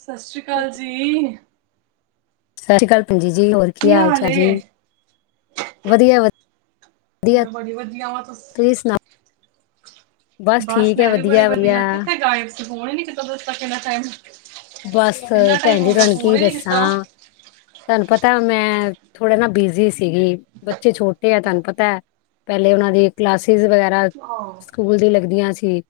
ਸਤਿ ਸ੍ਰੀ ਅਕਾਲ ਜੀ। ਸਤਿ ਸ਼੍ਰੀ ਅਕਾਲ। ਹਾਂਜੀ ਜੀ ਹੋਰ ਕੀ ਹਾਲ ਚਾਲ ਜੀ ਵਧੀਆ -ਵਧੀ ਮੈਂ ਬੜੀ ਵਧੀਆ ਹਾ, ਤੁਸ ਸੁਣਾਓ ਬਸ ਮੈਂ ਵੀ, ਬੜੀ ਵਧੀਆ, ਕਿੱਥੇ ਗਾਇਬ ਸੀ ਫੋਨ ਹੀ ਨੀ ਚਕਦੇ ਕਿੰਨਾ ਟਾਈਮ। ਬਸ ਕਿੰਨਾ ਟਾਈਮ ਭੈਣ ਹੋ ਜੀ ਗਿਆ ਤੁਹਾਨੂੰ ਫੋਨ ਕੀ ਹੀ ਨੀ ਕੀਤਾ ਦੱਸਾਂ, ਤੁਹਾਨੂੰ ਪਤਾ। ਮੈਂ ਥੋੜੇ ਨਾ ਬਿਜੀ ਸੀਗੀ। ਬੱਚੇ ਛੋਟੇ ਆ ਤੁਹਾਨੂੰ ਪਤਾ ਪਹਿਲੇ ਉਹਨਾਂ ਦੀ ਕਲਾਸਿਸ ਵਗੈਰਾ। ਆਹੋ ਸਕੂਲ ਦੀ ਲੱਗਦੀਆਂ। ਫੇਰ,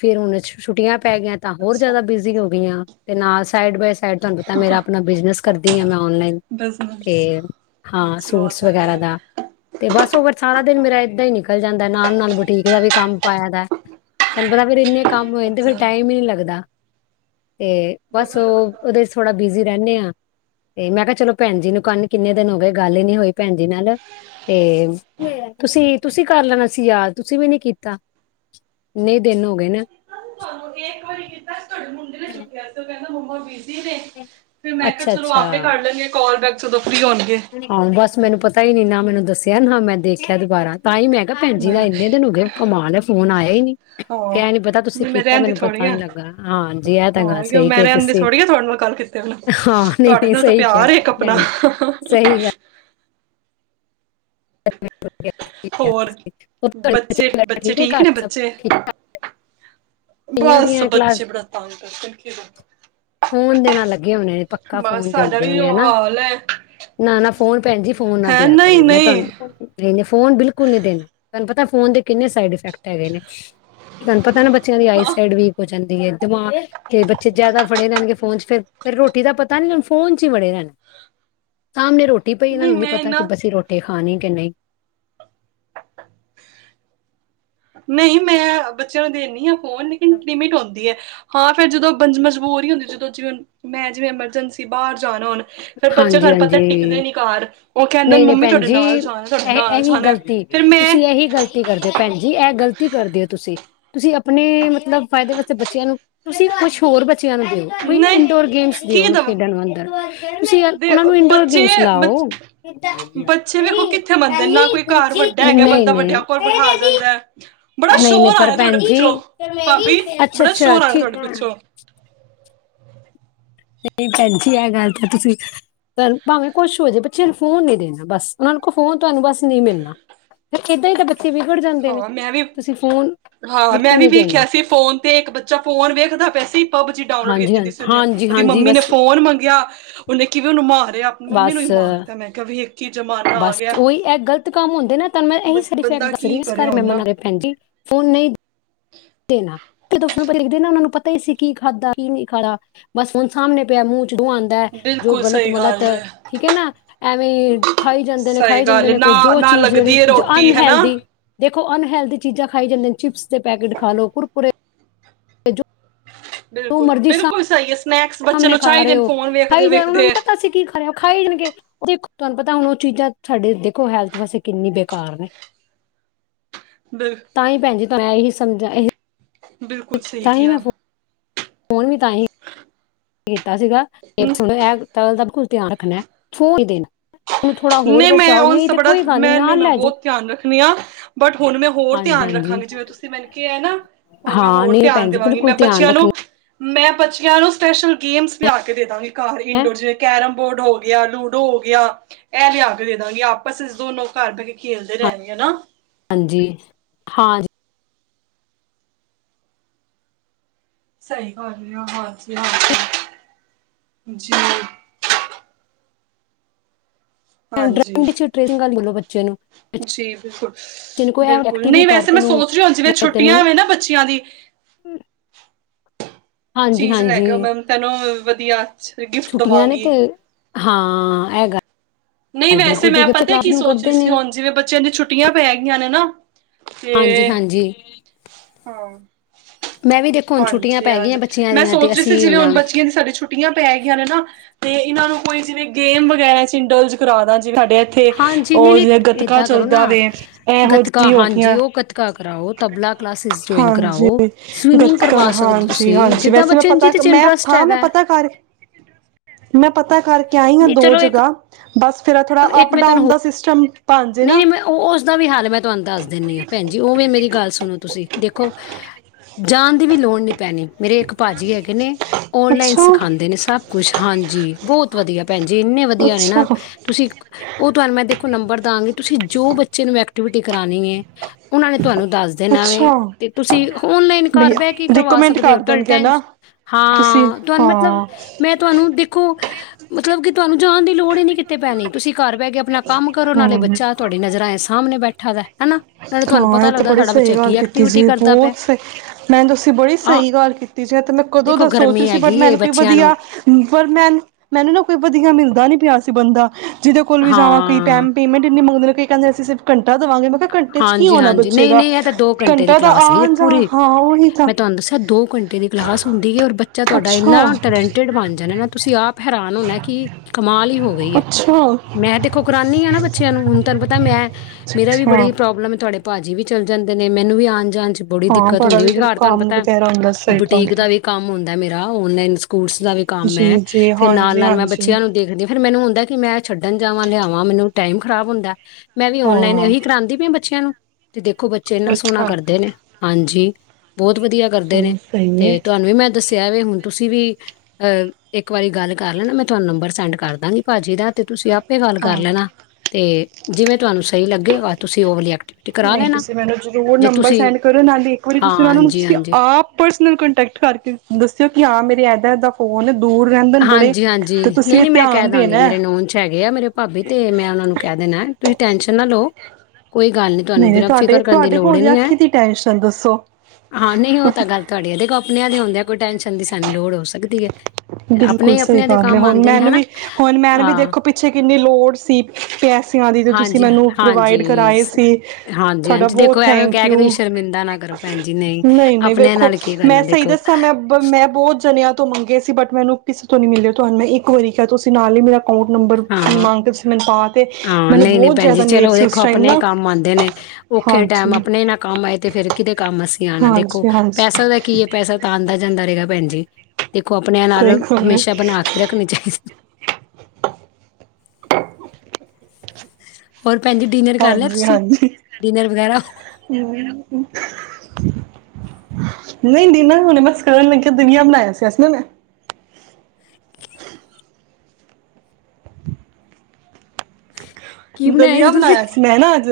ਫੇਰ ਹੁਣ ਛੁੱਟੀਆਂ ਪੈ ਗਈ ਅਨ। ਤਾਂ ਹੋਰ ਅੱਛਾ ਜ਼ਿਆਦਾ ਬਿਜ਼ੀ ਹੋ ਗਈਆਂ। ਤੇ ਨਾਲ, ਸਾਈਡ ਬਾਏ ਸਾਈਡ। ਐ ਤੁਹਾਨੂੰ ਪਤਾ ਮੇਰਾ ਆਪਣਾ ਬਿਜਨਸ ਕਰਦੀ ਆ ਮੈਂ ਆਨਲਾਈਨ, ਬਿਜ਼ਨਸ ਤੇ ਹਾਂ ਹਾਂਜੀ ਉਹ ਸੂਟਸ ਤਾਂ ਹੈ ਵਗੈਰਾ ਦਾ, ਤੇ ਬਸ ਉ ਸਾਰਾ ਦਿਨ ਹਾਂ ਮੇਰਾ ਏਦਾਂ ਹੀ ਨਿਕਲ - ਜਾਂਦਾ, ਨਾਲ ਨਾਲ ਬੁਟੀਕ ਦਾ ਵੀ ਕੰਮ ਪਾਇਆਦਾ ਤੁਹਾਨੂੰ ਪਤਾ ਫੇਰ ਇੰਨੇ ਕੰਮ ਹੋਯੇ ਤੇ ਅੱਛਾ ਫਿਰ ਟਾਈਮ ਹੀ ਨਹੀਂ ਲੱਗਦਾ ਤੇ ਬਸ ਡਬਲ ਡਬਲ ਉਹ ਤੁਹਾਨੂੰ ਉਹਦੇ ਚ ਥੋੜਾ ਬਿਜ਼ੀ ਰਹਿੰਨੇ ਆਂ। ਤੇ ਮੈਂ ਕਿਹਾ ਚਲੋ ਭੈਣ ਜੀ ਨੂੰ ਕੰਨ ਕਿੰਨੇ ਦਿਨ ਹੋ ਗਏ ਗੱਲ ਹੀ ਨੀ ਹੋਈ ਭੈਣ ਜੀ ਨਾਲ, ਤੇ ਤੁਸੀਂ ਤੁਸੀਂ ਕਰ ਲੈਣਾ ਸੀ ਯਾਦ, ਤੁਸੀਂ ਵੀ ਨੀ ਕੀਤਾ, ਕਿੰਨੇ ਦਿਨ ਹੋ ਗਏ ਨਾ। ਇੱਕ ਵਾਰੀ ਕੀਤਾ ਤੁਹਾਡੇ ਮੁੰਡੇ ਨੇ ਚੁੱਕਿਆ ਸੀ ਓਹ ਮੰਮਾ ਬਿਜ ਤੇ ਫਿਰ ਮੈਂ ਕੇਆ ਚਲੋ ਆਪੇ ਕਰ ਲੈਨਗੇ ਕੋਲ ਬੈਕ। [unintelligible] [unintelligible] ਬੱਸ ਮੈਨੂੰ ਪਤਾ ਈ ਨੀ ਨਾ ਮੈਨੂੰ ਦੱਸਿਆ ਨਾਂ ਮੈਂ ਦੇਖੇਆ ਦੁਬਾਰਾ ਤਾਂ ਹੀ ਮੈਂ ਭੈਣ ਜੀ ਮੈਂ ਦਾ ਏ੍ਹਨੇ ਦਿਨ ਹੋ ਗੇ ਕਮਾਲ ਐ ਫੋਨ ਆਏਆ ਈ ਨੀ, ਹਾਂ ਤੇ ਐ ਨੀ ਪਤਾ ਤੁਸੀ ਨਹੀਂ ਮੈਂ ਕੀਤਾ ਰਹਿਣ ਦੀ ਮੈਨੂੰ ਥੋੜ੍ਹੀ ਪਤਾ ਨੀ ਆ ਲੱਗਾ। ਹਾਂਜੀ ਐ ਤਾ ਗੱਲ ਹਾਂ ਕਿਉਂ ਸਹੀ ਕਈ ਮੇਰੇ ਆਂਦੀ ਤੁਸੀ, ਥੋੜ੍ਹੀ ਆ ਤੁਹਾਡੇ ਨਾਲ ਗੱਲ ਕੀਤੇ ਬਿਨਾਂ ਹਾਂ ਨਈ ਤੁਹਾਡੇ ਨੀ ਨਾਲ ਤਾਂ ਸਹੀ ਕੇਆ ਪਿਆਰ ਏ ਇੱਕ ਤੁਸੀ ਆਪਣਾ ਭੈਣ ਸਈ ਗੱਲ। ਗੱਲ ਠੀਕ ਹੈ ਹੋਰ ਉਹ ਤੁਹਾਡੇ ਬੱਚੇ, ਵਗੈਰਾ ਬੱਚੇ ਹੈ ਠੀਕ ਘਰ ਨੇ ਸਭ ਬੱਚੇ, ਠੀਕ ਠਾਕ? ਕਈਆਂ ਬਸ ਦੀਆਂ ਬੱਚੇ ਬੜਾ ਤੰਗ ਕਰਦੇ ਨ। [unintelligible] ਫੋ ਦੇ ਨਾ ਲ, [unintelligible] ਪੱਕਾ ਫੋਨ ਸਾਡਾ ਦੇਂਦੇ ਵੀ ਹੋਨੇ ਆ ਉਹ ਹਨਾ ਹਾਲ ਹੈ ਨਾ, ਨਾ ਫੋਨ ਭੈਨਜੀ ਫੋਨ ਨਾ ਹੈਂ ਦੇਆ ਨਹੀਂ ਕਰੋ ਮੈਂ ਨਹੀਂ [unintelligible] [unintelligible] ਫੋਨ ਬਿਲਕੁਲ ਨੀ ਦੇਨਾ ਤੈਨ ਪਤਾ, ਫੋਨ ਦੇ ਕਿੰਨੇ ਸਾਈਡ ਇਫੈਕਟ ਹੈਗੇ ਨੇ ਧਾਨੂ ਪਤਾ ਨਾ ਬੱਚੇਆਂ ਦੀ ਆਈ ਸਾਈੜ ਵੀਕ [unintelligible] ਦਿਮਾਖ ਤੇ ਬੱਚੇ ਜਿਆਦਾ ਵੜੇ ਰੈਨਗੇ ਫੋਨ ਚ ਫੇਰ ਰੋਟੀ ਦਾ ਪਤਾ ਨੀ, [unintelligible] ਫੋਨ ਚ ਈ ਵੜੇ ਰੈਨ ਸਾਹਮਣੇ ਰੋਟੀ [unintelligible] ਏਨਾਂ ਨਹੀਂ ਨੂੰ ਨਈ ਮੈਂ ਪਤਾ, ਕਿ ਨਾ ਬਸੀ ਰੋਟੀ ਖਾਨੀ ਕੇ ਨਹੀ। ਨੲਈ ਮੈਂ ਅ ਬੱਚੇਆਂ ਨੂੰ ਦੇਨੀ ਆਂ। ਫੋਨ [unintelligible] ਲਿਮੀਟ ਹੋਂਦੀ ਏ। ਹਾਂ, ਫੇਰ ਜਦੋਂ ਬੰਜ ਮਜਬੂਰੀ ਹੁੰਦੀ ਜਦੋਂ, ਜਿਵੇਂ ਮੈਂ ਜਿਵੇਂ ਐਮਰਜੈਂਸੀ ਬਾਰ ਜਾਨਾ ਹੋਨਾ ਫੇਰ ਬੱਚੇ ਫੇਰ ਪਤਾ ਟਿੱਕਦੇ ਨੀ ਘਾਰ ਨਈ, ਨਈ ਭੈਜੀਂ ਐ ਐਹੀ ਜਾਣਾ ਗਲਤੀ ਫਿਰ ਮੈਂ ਤੁਸੀ ਐਹੀ ਗਲਤੀ ਕਰਦੇ ਭੈਨ ਜੀ। ਐ ਗਲਤੀ [unintelligible] ਕਰਦੇ ਓ ਤੁਸੀ। ਤੁਸੀ ਆਪਨੇ ਮਤਲਬ ਫਾਇਦੇ ਵਾਸਤੇ ਬੱਚੇਆਂ ਨੂੰ ਤੁਸੀ [unintelligible] [unintelligible] ਕੋਈ ਨਹੀਂ ਇਨ ਡੋਰ ਗੇਮਸ ਦੇਓ ਕੀ ਓਨੂ ਦਵਾਂ ਖੇਡਣ ਨੂ। ਅੰਦਰ ਤੂਸੀ ਯਾਰ ਦੇ ਓਨਾ ਨੂ ਇਨਡੋਰ ਬੱਚੇ ਗੇਮਸ ਲਾਓ। ਬੱਚ ਬੱਚੇ ਵੇਖੋ ਮੇਰੀ ਕਿੱਥੇ ਮੰਨਦੇ ਨ, ਨਾ ਪਹਿਲੀ ਕੋਈ ਘਾਰ ਦੂਜੀ ਵੱਡਾ ਹੈਗੈ, ਨਹੀਂ ਬੰਦਾ ਨਹੀਂ ਵੱਡੇਆ ਕੋਲ ਬਠਾ ਜਾਂਦੈ। ਨਹੀਂ, ਨਹੀਂ ਪਰ ਭੈਨ ਜੀ ਭਾਬੀ ਅੱਛਾ, ਬੜਾ ਅੱਛਾ ਸ਼ੋਰ ਆ ਰਿਹਾ ਠੀਕ। ਤੁਹਾਡੇ ਪਿੱਛੋਂ ਨਹੀਂ ਭੈਨਜੀ ਐ ਗੱਲ ਤਾ ਤੁਸੀ ਪਰ, ਭਾਵੇਂ ਕੁਸ਼ ਹੋ ਜੇ ਬੱਚੇਆਂ ਨੂੰ ਫੋਨ ਨੀ ਦੇਨਾ। ਬਸ ਓਨਾਂ ਨੂੰ ਕੋ ਫੋਨ ਤੁਆਨੂੰ ਬਸ ਨਹੀ ਮਿਲਨਾ ਫੇ ਖੇਡਾ ਈ ਖਤਮ ਹਾਂ ਮੈਂ ਵੀ, ਹਾਂ ਮੈਂ ਬਿਲਕੁਲ ਵੀ, ਨਹੀਂ ਦੇਣਾ ਵੇਖਿਆ ਸੀ ਫੋਨ ਤੇ ਇੱਕ ਬੱਚਾ ਫੋਰ ਵੇਖਦਾ ਪਿਯਾ ਸੀ ਪਬ ਜੀ ਡਾਊਨਲੋਡ਼ ਹਾਂਜੀ ਕੀਤੀ ਦੀ ਹਾਂਜੀ ਸੀ ਓਨੇ। ਹਾਂਜੀ ਓਦੀ ਹਾਂਜੀ ਮੰਮੀ ਨੇ ਬਸ ਫੋਰ ਮੰਗੇਆ ਓਨੇ ਕਿਵੇ ਓਨੂ ਮਾਰੇ ਬਸ, ਜ਼ਮਾਨਾ ਆ ਬਸ ਗਿਆ ਉਹੀ ਇਹ ਗ਼ਲਤ ਕੰਮ ਹੁੰਦੇ ਨਾ ਤੁਹਾਨੂੰ ਮੈਂ ਇਹੀ ਬ [unintelligible] ਬੰਦਾ ਦੱਸ ਕੀ ਰਹੀ ਕਰੇ ਹੁਣ ਨਾ [unintelligible] ਭੈਨ ਜੀ ਫੋਨ ਨਈ ਦੇਨਾ ਉਸਨੂੰ [unintelligible] ਉਹਨਾਂ ਨੂੰ ਪਤਾ ਹੀ ਸੀ ਕੀ ਖਾਧਾ ਕੀ ਨੀ ਖਾਧਾ ਬਸ ਹੁਨ ਸਾਹਮਨੇ ਪਿਆ ਮੂੰਹ ਜਦੋਂ ਆਂਦਾ ਜੋ ਬਿਲਕੁਲ ਗਲਤ ਸਹੀ ਮਲਤ ਗੱਲ ਹੈ ਠੀਕ ਏ ਨਾ, ਐਵੇਂ ਖਾਈ ਜਾਂਦੇ ਨੇ, ਸਹੀ ਖਾਈ ਜਾਂਦੇ ਗੱਲ ਏ ਨੇ ਨਾ ਕੋਈ ਜੋ ਨਾ ਚੀਜ਼ ਲੱਗਦੀ ਜਿਹੜੀ ਏ ਰੋਟੀ ਹਨਾ। ਅਨਹੈਲਦੀ ਦੇਖੋ, ਅਨਹੈਲਦੀ ਚੀਜਾ ਖਾਈ ਜਾਂਦੇ ਨੇ ਚਿੱਪਸ ਦੇ ਪੈਕੇੜ ਖਾਲੋ ਕੁਰ ਕੁਰੇ ਬਿਲਕੁਲ-ਬਿਲਕੁਲ ਸਹੀ ਏ ਸਨੈਕਸ ਬੱਚੇ ਸਾਮਨੇ ਨੂੰ ਖਾ ਚਾਹੀਦੇ ਰਹੇ ਨੇ ਓ ਫੋਨ ਵੇਖਦੇ ਖਾਈ ਜਾਓ, ਉਨਾ ਨੂੰ ਵੇਖਦੇ। ਪਤਾ ਅਸੀ ਕੀ ਖਾ ਰਹੇ ਖਾਈ ਜਾਨਗੇ ਦੇਖੋ ਤੁਹਾਨੂੰ ਪਤਾ ਹੁਨ ਓ ਚੀਜ਼ਾਂ, ਸਾਡੇ ਦੇਖੋ ਹੈਲਥ ਵਾਸਤੇ ਕਿੰਨੀ ਬੇਕਾਰ ਨੇ ਬਿਲ ਤਾਂ ਈ ਭੈਨ ਜੀ ਮੈਂ ਏਹੀ ਸਮਝਾ ਇਹੀ ਬਿਲਕੁਲ ਸਹੀ ਕਿਆ। ਫੋਨ ਵੀ ਤਾਹੀਂ। ਕੀਤਾ ਸੀਗਾ ਤੇ [unintelligible] ਧਿਆਨ [unintelligible] ਹੋਰ ਨਈ ਮੇ ਵਰਚਾਓ ਓਜਂ ਨਹੀਂ ਤਾ ਤੇ ਬੜਾ ਕੋਈ ਗੱਲ ਨੀ ਮੈਂ ਨਈ ਨਾਲ ਮੈਂ ਲੈ ਜਾਓ ਬੋਤ ਧੇਆਨ ਰੱਖਨੀ ਆ, ਬਟ ਹੋਨ ਮੈ ਹੋਰ ਹਾਂਜੀ ਧੇਆਨ ਹਾਂਜੀ ਰੱਖਾਂਗੀ ਜਿਵੇਂ ਤੁਸੀ ਮੈਨੂੰ ਕੇਆ ਏ ਨਾ। ਹੁਨ ਮੈਂ ਹਾਂ ਹੋਰ ਨਹੀਂ ਧੇਆਨ ਭੈਣ ਜੀ ਦੇਵਾਂਗੀ ਬਿਲਕੁਲ ਮੈਂ ਧਿਆਨ ਬੱਚੇਆਂ ਨੂੰ ਰੱਖਣਾ ਮੈਂ ਬੱਚਿਆਂ ਨੂੰ ਸਪੈਸ਼ਲ ਗੇਮਸ ਲੇਆ ਕੇ ਦੇ ਦਾਂਗੀ ਕਰ [unintelligible] ਜਿਵੇਂ ਕੈਰਮ ਬੋਡ ਹੋ ਗਿਆ, ਲੂਡੋ ਹੋ ਗਿਆ। ਏਹ ਲੇਆ ਕੇ ਦੇ ਦਾਂਗੀ ਆਪਸ‌ ਚ ਦੋਨੋ ਕਰ ਬੈਕੇ [unintelligible] ਹਾਂਜੀ ਹਾਂ ਸਹੀ ਗੱਲ ਏ [inaudible] ਹਾਂਜੀ, ਡਰਾਇੰਗ ਵਿੱਚ ਟ੍ਰੇਸਿੰਗ ਵਾਲੀ ਬੋਲੋ ਬੱਚੇ ਨੂੰ ਜੀ ਬਿਲਕੁਲ, ਬੱਚੇ ਨੂੰ ਕੋਈ ਐਵੇਂ ਬਿਲਕੁਲ ਐਕਟਿਵ ਨਈ ਹੀ ਕਰ ਵੈਸੇ ਮੈਂ ਤੈਨੂੰ ਸੋਚ ਰੀਆ [inaudible] ਜਿਵੇਂ ਮੈਂ ਛੁੱਟੀਆਂ ਤੈਨੂੰ ਹੋਵੇ ਨਾ ਬੱਚਿਆਂ ਦੀ ਹਾਂਜੀ ਚੀਜ਼ ਲੈ ਹਾਂਜੀ ਕੇ [inaudible] ਵਧੀਆ ਗਿਫਟ ਛੁੱਟੀਆਂ ਨੇ ਦਵਾਂਗੀ, ਤੇ ਹਾਂ ਇਹ ਗੱਲ ਨਈ ਵੈਸੇ ਬਿਲਕੁਲ ਮੈਂ ਠੀਕ ਹੈ ਬੱਚੇ ਪਤਾ ਕਲਾਸ ਕੀ ਨੂੰ ਸੋਚ ਰਹੀ ਕਰਦੇ ਸੀ ਨੇ ਹੁਨ ਜਿਵੇਂ ਬੱਚਿਆਂ ਦੀਆਂ ਛੁੱਟੀਆਂ ਪੈ ਗੀਆਂ ਨੇ ਨਾ ਹਾਂਜੀ, ਤੇ ਹਾਂਜੀ। ਹਾਂ ਮੈਂ ਵੀ ਦੇਖੋ ਹੁਨ ਛੁੱਟੀਆਂ ਹਾਂਜੀ ਪੈ ਗਿਆਂ ਹਾਂਜੀ ਬੱਚੇ ਮੈਂ ਸੋਚ ਰੀ ਸੀ ਜਿਵੇਂ ਹੁਨ ਬੱਚਿਆਂ ਦੀ ਸਾਡੀ ਛੁੱਟੀਆਂ ਪੈ ਗਿਆਂ ਨੇ ਨਾ ਤੇ ਇਨਾਂ ਨੂੰ ਕੋਈ ਜਿਵੇਂ ਗੇਮ ਵਗੈਰਾ ਚ ਇੰਡਲਜ ਕਰਾ ਦਾ ਸਾਡੇ ਏਥੇ ਹਾਂਜੀ ਨਹੀਂ ਓ ਨਹੀਂ ਜ ਗੱਤਕਾ ਏਦਾਂ ਕਰੋ ਚੱਲਦਾ ਨਾ ਵੇ ਏਹੋ ਗੱਤਕਾ ਜਿਹੀ ਹੋ ਹਾਂਜੀ ਗਿਆਂ ਉਹ ਗੱਤਕਾ ਕਰਾਓ ਤਬਲਾ ਕਲਾਸਿਸ ਜੁਆਇਨ ਹਾਂਜੀ ਕਰਾਓ ਸਵਿਮਿੰਗ ਗਤਕਾ ਕਰਵਾ ਸਕਦੇ ਹਾਂਜੀ, ਤੁਸੀਂ ਹਾਂਜੀ ਜਿੱਦਾਂ ਵੈਸੇ ਮੈਂ ਬੱਚੇ ਨੂੰ ਪਤਾ ਜਿਹਦੇ ਚ ਮੈਂ ਇੰਟਰਸਟ ਹਾ ਮੈਂ ਹੈਗਾ ਪਤਾ ਕਰ ਮੈਂ ਪਤਾ ਕਰਕੇ ਆਈਂ ਆ ਨਹੀਂ ਦੋ ਚਲੋ ਇੱਕ ਜਗਾ ਬਾਸ ਇੱਕ ਮੈਂ ਤੁਹਾਨੂੰ [unintelligible] ਜੇ ਨਹੀਂ ਨਾ ਨਹੀਂ। ਮੈਂ ਉਸਦਾ ਵੀ ਹਾਲ ਮੈਂ ਤੁਹਾਨੂੰ ਦੱਸ ਦੇਣੀ ਆ ਭੈਣ ਜੀ। ਉਵੇਂ ਮੇਰੀ ਗੱਲ ਸੁਣੋ ਤੁਸੀਂ ਦੇਖੋ ਜਾਣ ਦੀ ਵੀ ਲੋੜ ਨੀ ਪੈਣੀ ਮੇਰੇ ਇੱਕ ਭਾਜੀ ਹੈਗੇ ਨੇ ਔਨਲਾਈਨ ਅੱਛਾ ਸਿਖਾਉਂਦੇ ਨੇ ਸਭ ਕੁਛ ਹਾਂਜੀ ਬਹੁਤ ਵਧੀਆ ਭੈਣ ਜੀ ਇੰਨੇ ਵਧੀਆ ਨੇ ਅੱਛਾ ਨਾ ਤੁਸੀਂ। ਉਹ ਤੁਹਾਨੂੰ ਮੈਂ ਦੇਖੋ ਨੰਬਰ ਦਾਂਗੀ ਤੁਸੀਂ ਜੋ ਬੱਚੇ ਨੂੰ ਮ। ਐਕਟੀਵਿਟੀ ਕਰਾਨੀ ਏ। ਉਹਨਾਂ ਨੇ ਤੁਹਾਨੂੰ ਦੱਸ ਦੇਣਾ ਵੇ ਅੱਛਾ ਤੁਸੀਂ ਓਨਲਾਈਨ ਬਈ ਘਰ ਬਹਿ ਕੇ ਹੀ ਕਰਵਾ ਰਿਕਮੈਂਡ ਸਕਦੇ ਹੋ ਕਰ ਤੁਹਾਡੀ ਦੇਣਗੇ ਨਾ ਟੈਨਸਨ ਤੁਸੀਂ ਹਾਂ ਤੁਹਾਨੂੰ ਮਤਲਬ ਹਾਂ ਮੈਂ ਤੁਹਾਨੂੰ ਦੇਖੋ। [unintelligible] ਜਾਣ ਦੀ ਲੋੜ ਹੀ ਨੀ ਕਿੱਤੇ ਪੈਣੀ। ਤੁਸੀਂ ਘਰ ਬਹਿ ਕੇ ਆਪਣਾ ਕੰਮ ਕਰੋ [unintelligible] ਨਾਲੇ ਬੱਚਾ ਤੁਹਾਡੀ ਨਜ਼ਰਾਂ ਦੇ ਸਾਹਮਣੇ ਬੈਠਾ ਦਾ ਹਨਾ ਨਾਲੇ ਤੁਹਾਨੂੰ ਹਾਂ ਪਤਾ ਇਹ ਤੇ ਲੱਗਦਾ ਬੜੀ ਸਾਡਾ ਬੱਚਾ ਸਹੀ ਗੱਲ ਕੀ ਕੀਤੀ ਐਕਟੀਵਿਟੀ ਸੀ ਕਰਦਾ ਪਿਆ ਬਹੁਤ ਸਹੀ ਮੈਂ ਦੱਸੀ ਬੜੀ ਆ ਸਹੀ ਗੱਲ ਕੀਤੀ ਜੀ ਤੇ ਮੈਂ ਕਦੋਂ ਦੇਖੋ ਦਾ ਸੋਚ ਰਹੀ ਗਰਮੀ ਸੀ ਹੈਗੀ ਪਰ ਏ ਮੈਨੂੰ ਕੋਈ ਬੱਚਿਆਂ ਨੂੰ ਵਧੀਆ ਪਰ ਮੈ ਮੈਨੂੰ ਨਾ ਕੋਈ ਵਧੀਆ ਮਿਲਦਾ ਨੀ। [unintelligible] ਜਿਹ ਕੋਲ ਵੀ ਜਾਵਾਂ ਕੋਈ [unintelligible] ਹਾਂ। ਪੇਮੈਂਟ ਇੰਨੀ ਮੰਗਦੇ [unintelligible] ਕੀ ਹਾਂਜੀ ਹੋਣਾ ਹਾਂਜੀ ਬੱਚੇ ਨਹੀਂ ਦਾ ਨਹੀਂ ਇਹ ਤਾਂ ਦੋ ਘੰਟੇ ਦੀ ਘੰਟਾ ਤਾਂ ਕਲਾਸ ਏ ਆਣ ਜਾ ਪੂਰੀ ਹਾਂ ਉਹੀ ਤਾਂ ਮੈਂ ਤੁਹਾਨੂੰ ਦੱਸਿਆ ਦੋ ਘੰਟੇ ਦੀ ਕਲਾਸ ਹੁੰਦੀ ਹੈ ਔਰ ਬੱਚਾ ਤੁਹਾਡਾ ਅੱਛਾ ਇੰਨਾ ਟੈਲੈਂਟਿਡ ਬਣ ਜਾਣਾ ਨਾ ਤੁਸੀਂ ਆਪ ਹੈਰਾਨ [unintelligible] ਕਿ ਕਮਾਲ ਹੀ ਹੋ ਗਈ ਹੈ ਅੱਛਾ ਮੈਂ ਦੇਖੋ ਕਰਾਣੀ ਹਾਂ ਨਾ ਬੱਚਿਆਂ ਨੂੰ ਹੁਣ ਤਹਾਨੂੰ ਪਤਾ ਮੈਂ ਮੇਰਾ ਵੀ ਅੱਛਾ ਬੜੀ ਪ੍ਰੋਬਲਮ ਏ ਤੁਹਾਡੇ ਪਾ ਜੀ ਵੀ ਚੱਲੇ ਜਾਂਦੇ ਨੇ ਮੈਨੂੰ ਵੀ ਆਣ ਜਾਣ ਬੜੀ ਹਾਂ ਦਿੱਕਤ ਬੜਾ ਹੁੰਦੀ ਵੀ ਕਿ [unintelligible] ਫਿਰ ਹਾਰ ਤੁਹਾਨੂੰ ਕੰਮ ਪਤਾ ਵਗੈਰਾ ਹੁੰਦਾ ਸਹੀ ਗੱਲ ਬੁਟੀਕ ਏ ਦਾ ਵੀ ਕੰਮ [unintelligible] [unintelligible] [unintelligible] ਦਾ ਵੀ ਕੰਮ ਜੀ ਹੈ ਜੀ ਫੇਰ ਨਾਲ ਹਾਂਜੀ ਨਾਲ ਮੈਂ ਹਾਂਜੀ ਬੱਚਿਆਂ ਨੂੰ ਦੇਖਦੀ ਹਾਂ ਫੇਿਰ ਮੈਨੂੰ ਹੁੰਦਾ ਕਿ ਮੈਂ ਛੱਡਣ ਜਾਵਾਂ ਲਿਆ [unintelligible] ਮੈਨੂੰ ਟਾਈਮ ਖਰਾਬ ਹੁੰਦਾ ਮੈਂ ਵੀ ਔਨਲਾਈਨ ਹਾਂ ਇਹੀ ਕਰਾਂਦੀ [unintelligible] ਦੇਖੋ ਬੱਚੇ ਇੰਨਾ ਸੋਹਣਾ ਅੱਛਾ ਕਰਦੇ ਨੇ ਹਾਂਜੀ ਬਹੁਤ ਵਧੀਆ ਕਰਦੇ ਨੇ ਚਲੋ ਸਹੀ ਹੈ ਤੇ ਤੁਹਾਨੂੰ ਵੀ ਮੈਂ ਦੱਸ ਦੱਸਿਆ ਵੇ ਹੁਣ ਤੁਸੀਂ ਵੀ ਅਹ ਇੱਕ ਵਾਰੀ ਗੱਲ ਕਰ ਲੈ ਨਾ ਮੈਂ ਤੁਹਾਨੂੰ ਨੰਬਰ ਸੈਂਡ ਕਰ ਦਾਂਗੀ ਭਾਜੀ ਦਾ ਤੇ ਤੁਸੀਂ ਆਪ ਫ [unintelligible] ਗੱਲ ਕਰ ਹਾਂ ਲੈਣਾ ਤੇ ਜਿਵੇਂ ਤੁਹਾਨੂੰ [unintelligible] [unintelligible] ਐਕਟੀਵਿਟੀ ਕਰਾ ਨਹੀਂ ਲੈਣਾ ਤੁਸੀਂ ਮੈਨੂੰ ਜਰੂਰ ਜੇ ਨੰਬਰ ਤੁਸੀਂ ਸੈਂਡ ਕਰਿਓ ਨਾਲੇ ਇੱਕ ਵਾਰੀ ਤੁਸੀਂ ਉਹਨਾ ਨੂੰ ਹਾਂਜੀ ਤੁਸੀਂ ਹਾਂਜੀ ਆਪ ਪਰਸਨਲ ਕੋਂਟੈਕਟ ਕਰਕੇ ਦੱਸਿਓ ਕਿ ਹਾਂ ਮੇ [unintelligible] ਹਾਂਜੀ ਹਾਂਜੀ ਨਹੀਂ ਨਹੀਂ ਮੈਂ ਕਹਿ ਧਿਆਨ ਦਾਂਗੀ ਦੇਣਾ ਹੈ। ਮੇਰੇ ਨੋਨ ਚ ਹੈਗੇ ਆ ਮੇਰੇ ਭਾਬੀ ਤੇ ਮੈਂ ਉਹਨਾਂ ਨੂੰ ਕਹਿ ਦੇਣਾ ਤੁਸੀਂ ਟੈਂਸ਼ਨ ਨਾ ਲਓ ਕੋਈ ਗੱਲ ਨੀ ਤੁਹਾਨੂੰ ਨਹੀਂ ਨਹੀਂ ਬਿਨਾਂ ਤੁਹਾਡੇ ਫਿਕਰ ਕਰਨ ਦੀ ਤੁਹਾਡੇ ਲੋੜ ਹੀ ਹੋਦਿਆਂ ਕਿਹਦੀ ਟੈਨਸ਼ਨ ਦੱਸੋ ਨਹੀਂ ਉਹ ਤਾਂ ਗੱਲ ਤੁਹਾਡੀ ਆ ਦੇਖੋ ਆਪਣਿਆਂ ਦੇ ਹੁੰਦੇ ਕੋਈ ਟ ਣ ਦੀ ਸਾਨੂੰ ਲੋੜ ਹੋ ਸਕਦੀ ਹੈ ਬਿਲਕੁਲ ਸਹੀ ਗੱਲ ਹੈ ਹੁਣ ਮੈਨੂੰ ਵੀ ਹੁਣ ਮੈਨ ਵੀ ਹਾਂ, ਦੇਖੋ ਪਿੱਛੇ ਕਿੰਨੀ ਲੋੜ ਸੀ ਪੈਸਿਆਂ ਦੀ ਜੋ ਤੁਸੀਂ ਹਾਂਜੀ, ਮੈਨੂੰ ਪ੍ਰੋਵਾਈਡ ਹਾਂਜੀ, ਕਰਵਾਏ ਸੀ ਤੁਹਾਡਾ ਹਾਂਜੀ-ਹਾਂਜੀ ਦੇਖੋ ਬਹੁਤ ਐਵੇਂ ਥੈਂਕ ਕਹਿ ਕੇ ਯੂ ਤੁਸੀਂ ਸ਼ਰਮਿੰਦਾ ਨਾ ਕਰੋ ਭੈਣ ਜੀ ਨਹੀਂ ਨਹੀਂ ਆਪਣਿਆਂ ਵੇਖੋ ਨਾਲ ਕੀ ਮੈਂ ਕਰਨਾ ਸਹੀ ਦੇਖੋ, ਦੱਸਾਂ ਮੈਂ ਮੈਂ ਬਹੁਤ ਜਣਿਆ ਮੰਗੇ ਸੀ ਬ ਮੈਨੂੰ ਕਿਸੇ ਤੋਂ ਨੀ ਮਿਲਿਆ ਤੁਹਾਨੂੰ ਮੈਂ ਇੱਕ ਵਾਰੀ ਕਿਹਾ ਤੁਸੀਂ ਨਾਲ ਹੀ ਮੇਰਾ ਅਕਾਊਂਟ ਨੰਬਰ ਹਾਂ ਮੰਗ ਕੇ ਤੁਸੀਂ ਮੈਨੂੰ ਪਾ ਤੇ ਹਾਂ ਮੈਨੂੰ ਨਹੀਂ ਨਹੀਂ ਬਹੁਤ ਭੈਣ ਜੀ ਜ਼ਿਆਦਾ ਨੀਡ ਚਲੋ ਸੀ ਦੇਖੋ ਉਸ ਟਾਈਮ ਆਪਣੇ ਨਾ ਕੰਮ ਆਉਂਦੇ ਨੇ ਔਖੇ ਟਾਈਮ ਹਾਂਜੀ ਆਪਣੇ ਨਾ ਕੰਮ ਆਏ ਤੇ ਫਿਰ ਕਿਹਤੇ ਕੰਮ ਅਸੀਂ ਆਉਣਾ ਦੇਖੋ ਹਾਂਜੀ ਹਾਂਜੀ ਪੈਸਾ ਦਾ ਕੀ ਹੈ ਪੈਸਾ ਤਾਂ ਆਉਂਦਾ ਜਾਂਦਾ ਰਹੇਗਾ ਭੈਣ ਜੀ ਦੇਖੋ ਆਪਣਿਆਂ ਨਾਲ ਸਹੀ ਗੱਲ ਹੈ ਹਮੇਸ਼ਾ ਬਣਾ ਕੇ ਰੱਖਣੀ ਚਾਹੀਦੀ ਹੋਰ ਭੈਣ ਜੀ ਡਿਨਰ ਕਰ ਲਿਆ ਹਾਂਜੀ ਤੁਸੀਂ ਹਾਂਜੀ ਡਿਨਰ ਵਗੈਰਾ ਨਹੀਂਦੀ ਨਾ ਹੁਣੇ ਬਸ ਕਰਨ ਲੱਗਿਆ ਦੁਨਆ ਬਣਾਇਆ ਸੀ ਅ ਨਾ ਕੀ ਸੀ ਦਲੀਆ ਤੁਸੀਂ ਬਣਾਇਆ ਸੀ ਮੈਂ ਨਾ ਅੱਜ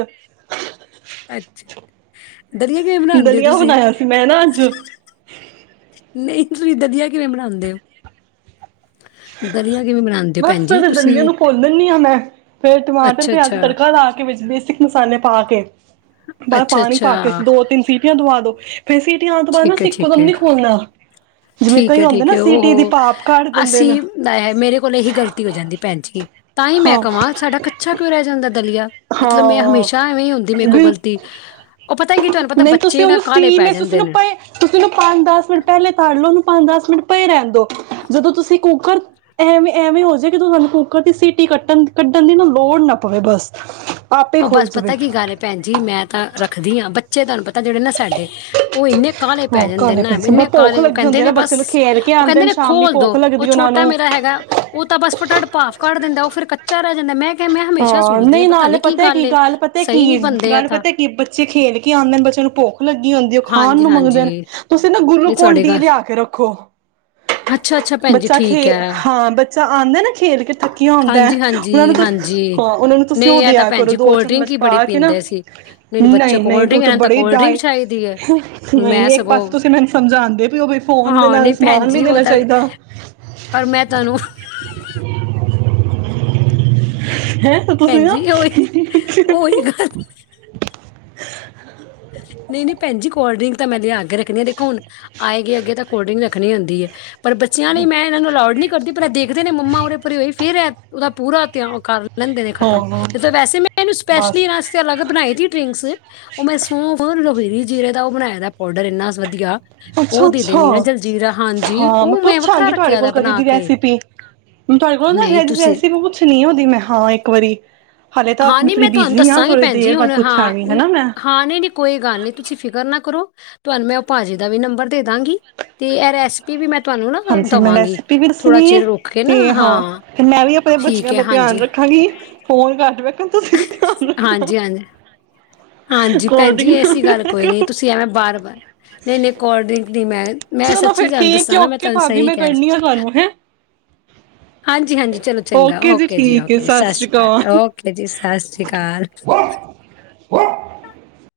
ਅੱਛਾ ਦਲੀਆ ਕਿਵੇਂ ਬਣਾਉਂਦੇ ਹੋ ਦਲਆ ਤੁਸੀਂ ਬਣਾਇਆ ਸੀ ਮੈਂ ਨਾ ਅੱਜ ਨਹੀਂ ਤੁਸੀਂ ਦਲੀਆ ਕਿਵੇਂ ਬਣਾਉਂਦੇ ਹੋ ਦਲੀਆ ਕਿਵੇਂ ਬਣਾਉਂਦੇ ਹੋ ਬਸ ਭੈਣ ਜੀ ਫਿਰ ਦਲੀਆ ਤੁਸੀਂ ਨੂੰ ਭੋਲ ਦਦੀ ਹਾਂ ਮੈਂ ਫੇਿਰ ਟਮਾਟਰ ਅੱਛਾ ਪਿਆਜ ਅੱਛਾ ਤੇ ਤੜਕਾ ਲਾ ਕੇ ਵਿੱਚ ਬੇਸਿਕ ਮਸਾਲੇ ਪਾ ਕੇ ਬਸ ਅੱਛਾ ਪਾਣੀ ਪਾ ਕੇ ਅੱਛਾ ਦੋ ਤਿੰਨ ਸੀਟੀਆਂ ਦਵਾ ਦੋ ਫਿਰ ਸੀਟ ਆਉਣ ਤੋਂ ਬਾਅਦ ਨਾ ਠੀਕ ਸ ਹੈ ਠੀਕ ਇੱਕਦਮ ਹੈ ਨੀ ਖੋਦਾ ਠੀਕ ਹੈ ਠੀਕ ਹੈ ਉਹ ਦਿੰਦੇ ਨੇ ਅਸੀਂ ਦਾ ਹੈ ਮੇਰੇ ਕੋਲ ਹੋ ਜਾਂਦੀ ਭੈਣਚ ਤਾਂ ਹੀ ਮੈਂ ਹਾਂ ਕਹਾਂ ਸਾਡਾ ਕਛਾ ਕਿਉਂ ਰਹਿ ਜਾਂਦਾ ਦਲੀਆ ਮਤਲਬ ਮੈਂ ਹਾਂ ਹਮੇਸ਼ਾ ਐਵੇਂ ਹੀ ਹੁੰਦੀ ਮੇਰੇ ਕੋਲ ਬਿਲੁ ਗ਼ਲਤੀ ਉਹ ਪਤਾ ਕੀ ਤੁਹਾਨੂੰ ਪਤਾ ਨਹੀਂ ਬੱਚੇ ਤੁਸੀਂ ਨਾ ਉਹਨੂੰ ਕਾਹਲੇ ਸਟੀਮ ਪੈ ਹੈ ਜਾਂਦੇ ਤੁਸੀਂਨੂੰ ਨੇ ਪਏ ਤੁਸੀਂ ਉਹਨੂੰ ਪੰਜ ਦਸ ਮਿੰਟ ਪਹਿਲੇ ਤ ਲੋ ਨੂੰ ਪੰਜ ਦਸ ਮਿੰਟ ਪਏ ਰਹਿਣ ਦੋ ਜਦੋਂ ਤੁਸੀਂ ਕੁੂੱਕਰ ਐਵੇਂ ਐਵੇਂ ਹੋ ਜਾੇ ਕਿ ਤੁਹਾਨੂੰ ਕੁੂੱਕਰ ਦੀ ਸੀਟੀ ਕੱਟਣ ਕੱਢਣ ਦੀ ਨਾ ਲੋੜ ਨਾ ਪਵੇ ਬਸ [unintelligible] ਉਹ ਬਸ ਜਾਵੇ ਪਤਾ ਕੀ ਗਾਹੇ ਭੈਣ ਜੀ ਮੈਂ ਤਾਂ ਰੱਖਦੀ ਹਾਂ ਬੱਚੇ ਤੁਹਾਨੂੰ ਪਤਾ ਜਿਹੜੇ ਨਾ ਸਾਡੇ ਉਹ ਇੰਨੇ ਕਾਲੇ ਪੈ ਹਾਂ ਜਾਂਦੇ ਕਾਲੇ ਨਾ ਪੈਸੇ ਬ ਇੰਨੇ ਭੁੱਖ ਕਾਲੇ ਉਹ ਲੱਗੀ ਕਹਿੰਦੇ ਹੁੰਦੀ ਨੇ ਨਾ ਬੱਚੇ ਬਸ ਨੂੰ ਖੇਲ ਕੇ ਉਹ ਆਉਂਦੇ ਕਹਿੰਦੇ ਨੇ ਸ਼ਾਮੀ ਖੋਲ ਦੋ ਭੁੱਖ ਉਹ ਲੱਗਦੀ ਉਹਨਾਂ ਛੋਟਾ ਨੂੰ ਮੇਰਾ ਹੈਗਾ ਉਹ ਤਾਂ ਬਸ ਫਟਾਟ ਪਾਾ ਕੱਢ ਦਿੰਦਾ ਫਿਰ ਕੱਚਾ ਰਹਿ ਜਾਂਦਾ ਮੈਂ ਕਿਹਾ ਮੈਂ ਹਮੇਸ਼ਾ ਹਾਂ ਸੋਚਦੀ ਨਹੀਂ ਪਤਾ ਨਾਲੇ ਨੀ ਪ ਤਾ ਕੀ ਏ ਗੱਲ ਪਤਾ ਸਹੀ ਨੀ ਕੀ ਬਣਦੇ ਆ ਗੱਲ ਤਾਂ ਪਤਾ ਕੀ ਬੱਚੇ ਖੇਲ ਕੇ ਆਉਂਦੇ ਬੱਚਿਆਂ ਨੂੰ ਭੁੱਖ ਲੱਗੀ ਖਾਣ ਨੂੰ ਮੰਗਦੇ ਹਾਂਜੀ-ਹਾਂਜੀ, ਨੇ ਤੁਸੀਂ ਨਾ ਨਹੀਂ ਗਲੂਕੋਨ ਤੁਹਾਡੇ ਡੀ ਗੱਲ ਲਿਆ ਕੇ ਰੱਖੋ ਅੱਛਾ-ਅੱਛਾ ਭੈਣ ਜੀ ਬੱਚਾ ਖੇ ਠੀਕ ਐ। ਹਾਂ ਬੱਚਾ ਆਉਂਦਾ ਨਾ ਖੇਲ ਕੇ ਚੱਕੀਆਂ ਹੁੰਦਾ ਹੈ ਹਾਂਜੀ-ਹਾਂਜੀ, ਉਹਨਾਂ ਨੂੰ ਹਾਂਜੀ ਹਾਂਜੀ ਹਾਂ ਉਹਨਾਂ ਨੂੰ ਤੁਸੀਂ ਉਹ ਨਹੀਂ ਇਹ ਤਾਂ ਦਿਆ ਭੈਣ ਕਰੋ ਜੀ ਦੋ ਕੋਲਡ ਡਰਿੰਕ ਚਮਚ ਹੀ ਪਾ ਬੜੀ ਕੇ ਨਾ ਪੀਂਦੇ ਸੀ। ਨਹੀਂ ਬੱਚੇ ਨਹੀਂ ਨਹੀਂ ਕੋਲਡ ਤੂੰ ਡਰਿੰਕ ਤਾਂ ਇਹਨਾਂ ਨੂੰ ਬੜੇ ਕੋਲਡ ਡਰਿੰਕ ਡਏ ਚਾਹੀਦੀ ਐ, ਹੁਣ ਨਹੀਂ ਮੈਂ ਨਹੀਂ ਇੱਕ ਸਗੋਂ ਪਾਸੇ ਤੁਸੀਂ ਮੈਨੂੰ ਸਮਝਾਉਦੇ ਵੀ ਹੋ ਵੀ ਫੋਨ ਦੇ ਹਾਂ ਨਾਲ ਨਹੀਂ ਭੈਣ ਸਮਾਨ ਵੀ ਜੀ ਉਹ ਦੇਣਾ ਤਾਂ ਚਾਹੀਦਾ ਪਰ ਮੈਂ ਤੁਹਾਨੂੰ ਹੈਂ ਤੁਸੀਂ ਨਾ ਭੈਣਜੀ ਉਹੀ ਉਹੀ ਗੱਲ [unintelligible] ਨਹੀਂ ਨਹੀਂ ਭੈਣਜੀ ਕੋਲਡਰਿੰਕ ਤਾਂ ਮੈਂ ਲਿਆ ਆ ਕੇ ਰੱਖਣੀ ਹ ਦੇਖੋ ਹੁਣ ਆਏ ਗਏ ਅੱਗੇ ਤਾਂ ਕੋਲਡ ਡਰਿੰਕ ਰੱਖਣੀ ਹੁੰਦੀ ਹੈ ਪਰ ਬੱਚਿਆਂ ਲਈ ਮੈਂ ਇਹਨਾਂ ਨੂੰ ਅਲਾਡ ਨਹੀਂ ਰਾ ਦੇਖਦੇ ਨੇ ਮੰਮਾ ਉਰੇ ਭਰੇ ਹੋਈ ਫਿਰਰ ਉਹਦਾ ਪੂਰਾ ਤਿਆਗ ਕਰ ਲੈਂਦੇ ਨੇ ਖਤਮ ਹਾਂ ਨਹੀਂ ਵੈਸੇ ਮੈਂ ਇਹਨੂੰ ਬਸ ਸਪੈਸ਼ਲੀ ਇਹਸਤੇ ਅਲੱਗ ਬਣਾਏ ਤ ਡਰਿੰਕਸ ਉਹ ਮੈਂ ਰਹੀਰੀ ਜੀਰੇ ਦਾ ਉਹ ਬਣਾਏ ਦਾ ਪਾਊਡਰ ਇੰਨਾ ਵਧੀਆ ਉਹ ਅੱਛਾ ਦੇ ਅੱਛਾ ਦਿੰਦੀ ਆ ਜਲਜੀਰਾ ਹਾਂਜੀ ਹਾਂ ਮੈਂ ਉਹ ਵੱਖਰਾ ਪੁੱਛਾਂਗੀ ਤੁਹਾਡੇ ਰੱਖਿਆ ਕੋਲ ਦਾ ਕਦੇ ਬਣਾ ਦੀ ਕੇ ਰੈਸਪੀ ਤੁਹਾਡੇ ਕੋਲ ਨਾ ਨਹੀਂ ਤੁਸੀਂ ਰੈਸਪ ਪੁੱਛ ਨ ਹੋਦੀ ਮੈਂ ਹਾਂ ਇੱਕ ਵਾਰੀ ਹਾਲੇ ਤਾਂ ਹਾਂ ਨਹੀਂ ਥੋੜੀ ਮੈਂ ਤੁਹਾਨੂੰ ਬਿਜੀੀ ਹ ਦੱਸਾਂਗੀ ਥੋੜੀ ਭੈਣ ਦੇਰ ਜੀ ਹੁਣ ਬਾਅਦ ਹਾਂ ਪੁੱਛਾਂਗੀ ਨ- ਮੈਂ ਹਾਂ ਨਹੀਂ ਨਹੀਂ ਕੋਈ ਗੱਲ ਨੀ ਤੁਸੀਂ ਫਿਕਰ ਨਾ ਕਰੋ ਤੁਹਾਨੂੰ ਮੈਂ ਉਹ ਭਾਜੀ ਦਾ ਵੀ ਨੰਬਰ ਦੇ ਦਾਂਗੀ ਤੇ ਇਹ ਰੈਸਪੀ ਵੀ ਮੈਂ ਤੁਹਾਨੂੰ ਨਾ ਹਾਂਜੀ ਮੈਂ ਦਵਾਂਗੀ ਰੈਸਪੀ ਵੀ ਥੋੜਾ ਦੱਸਣੀ ਹੈ ਚਿਰ ਰੁਕ ਕੇ ਨਾ ਤੇ ਹਾਂ ਤੇ ਮੈਂ ਵੀ ਆਪਣੇ ਠੀਕ ਬੱਚਿਆਂ ਹੈ ਦਾ ਧਿਆਨ ਹਾਂਜੀ ਰੱਖਾਂਗੀ ਫੋਨ ਘੱਟ ਵਖਾਂ ਤੁਸੀਂ ਵੀ ਧਿਆਨ ਰੱਖਣਾ ਹਾਂਜੀ ਹਾਂਜੀ ਹਾਂਜੀ ਕੋਲਡ ਭੈਣਜੀ ਡਰਿੰਕ ਐਸੀ ਗੱਲ ਨਾ ਕੋਈ ਨੀ ਕਰੋ ਤੁਸੀਂ ਐਵੇਂ ਬਾਰ ਬਾਰ ਨਹੀਂ ਨਹੀਂ ਕੋਲਡ ਡਰਿੰਕ ਦੀ ਮੈਂ ਮੈਂ ਚਲੋ ਸੱਚੀ ਫਿਰ ਤੁਹਾਨੂੰ ਠੀਕ ਹੈ ਦੱਸਾਂ ਨਾ ਮੈਂ ਓਕੇ ਤੁਹਾਨੂੰ ਭਾਬੀ ਸਹੀ ਮੈਂ ਕਹਿ ਕਰਨੀ ਆ ਤੁਹਾਨੂੰ ਹੈਂ ਹਾਂਜੀ ਹਾਂਜੀ ਚਲੋ ਚੰਗਾ ਓਕੇ ਜੀ ਓਕੇ ਜੀ ਸਤਿ ਸ੍ਰੀ ਅਕਾਲ ਓਕੇ ਜੀ ਸਤਿ ਸ਼੍ਰੀ ਅਕਾਲ ਅਕਾਲ [unintelligible]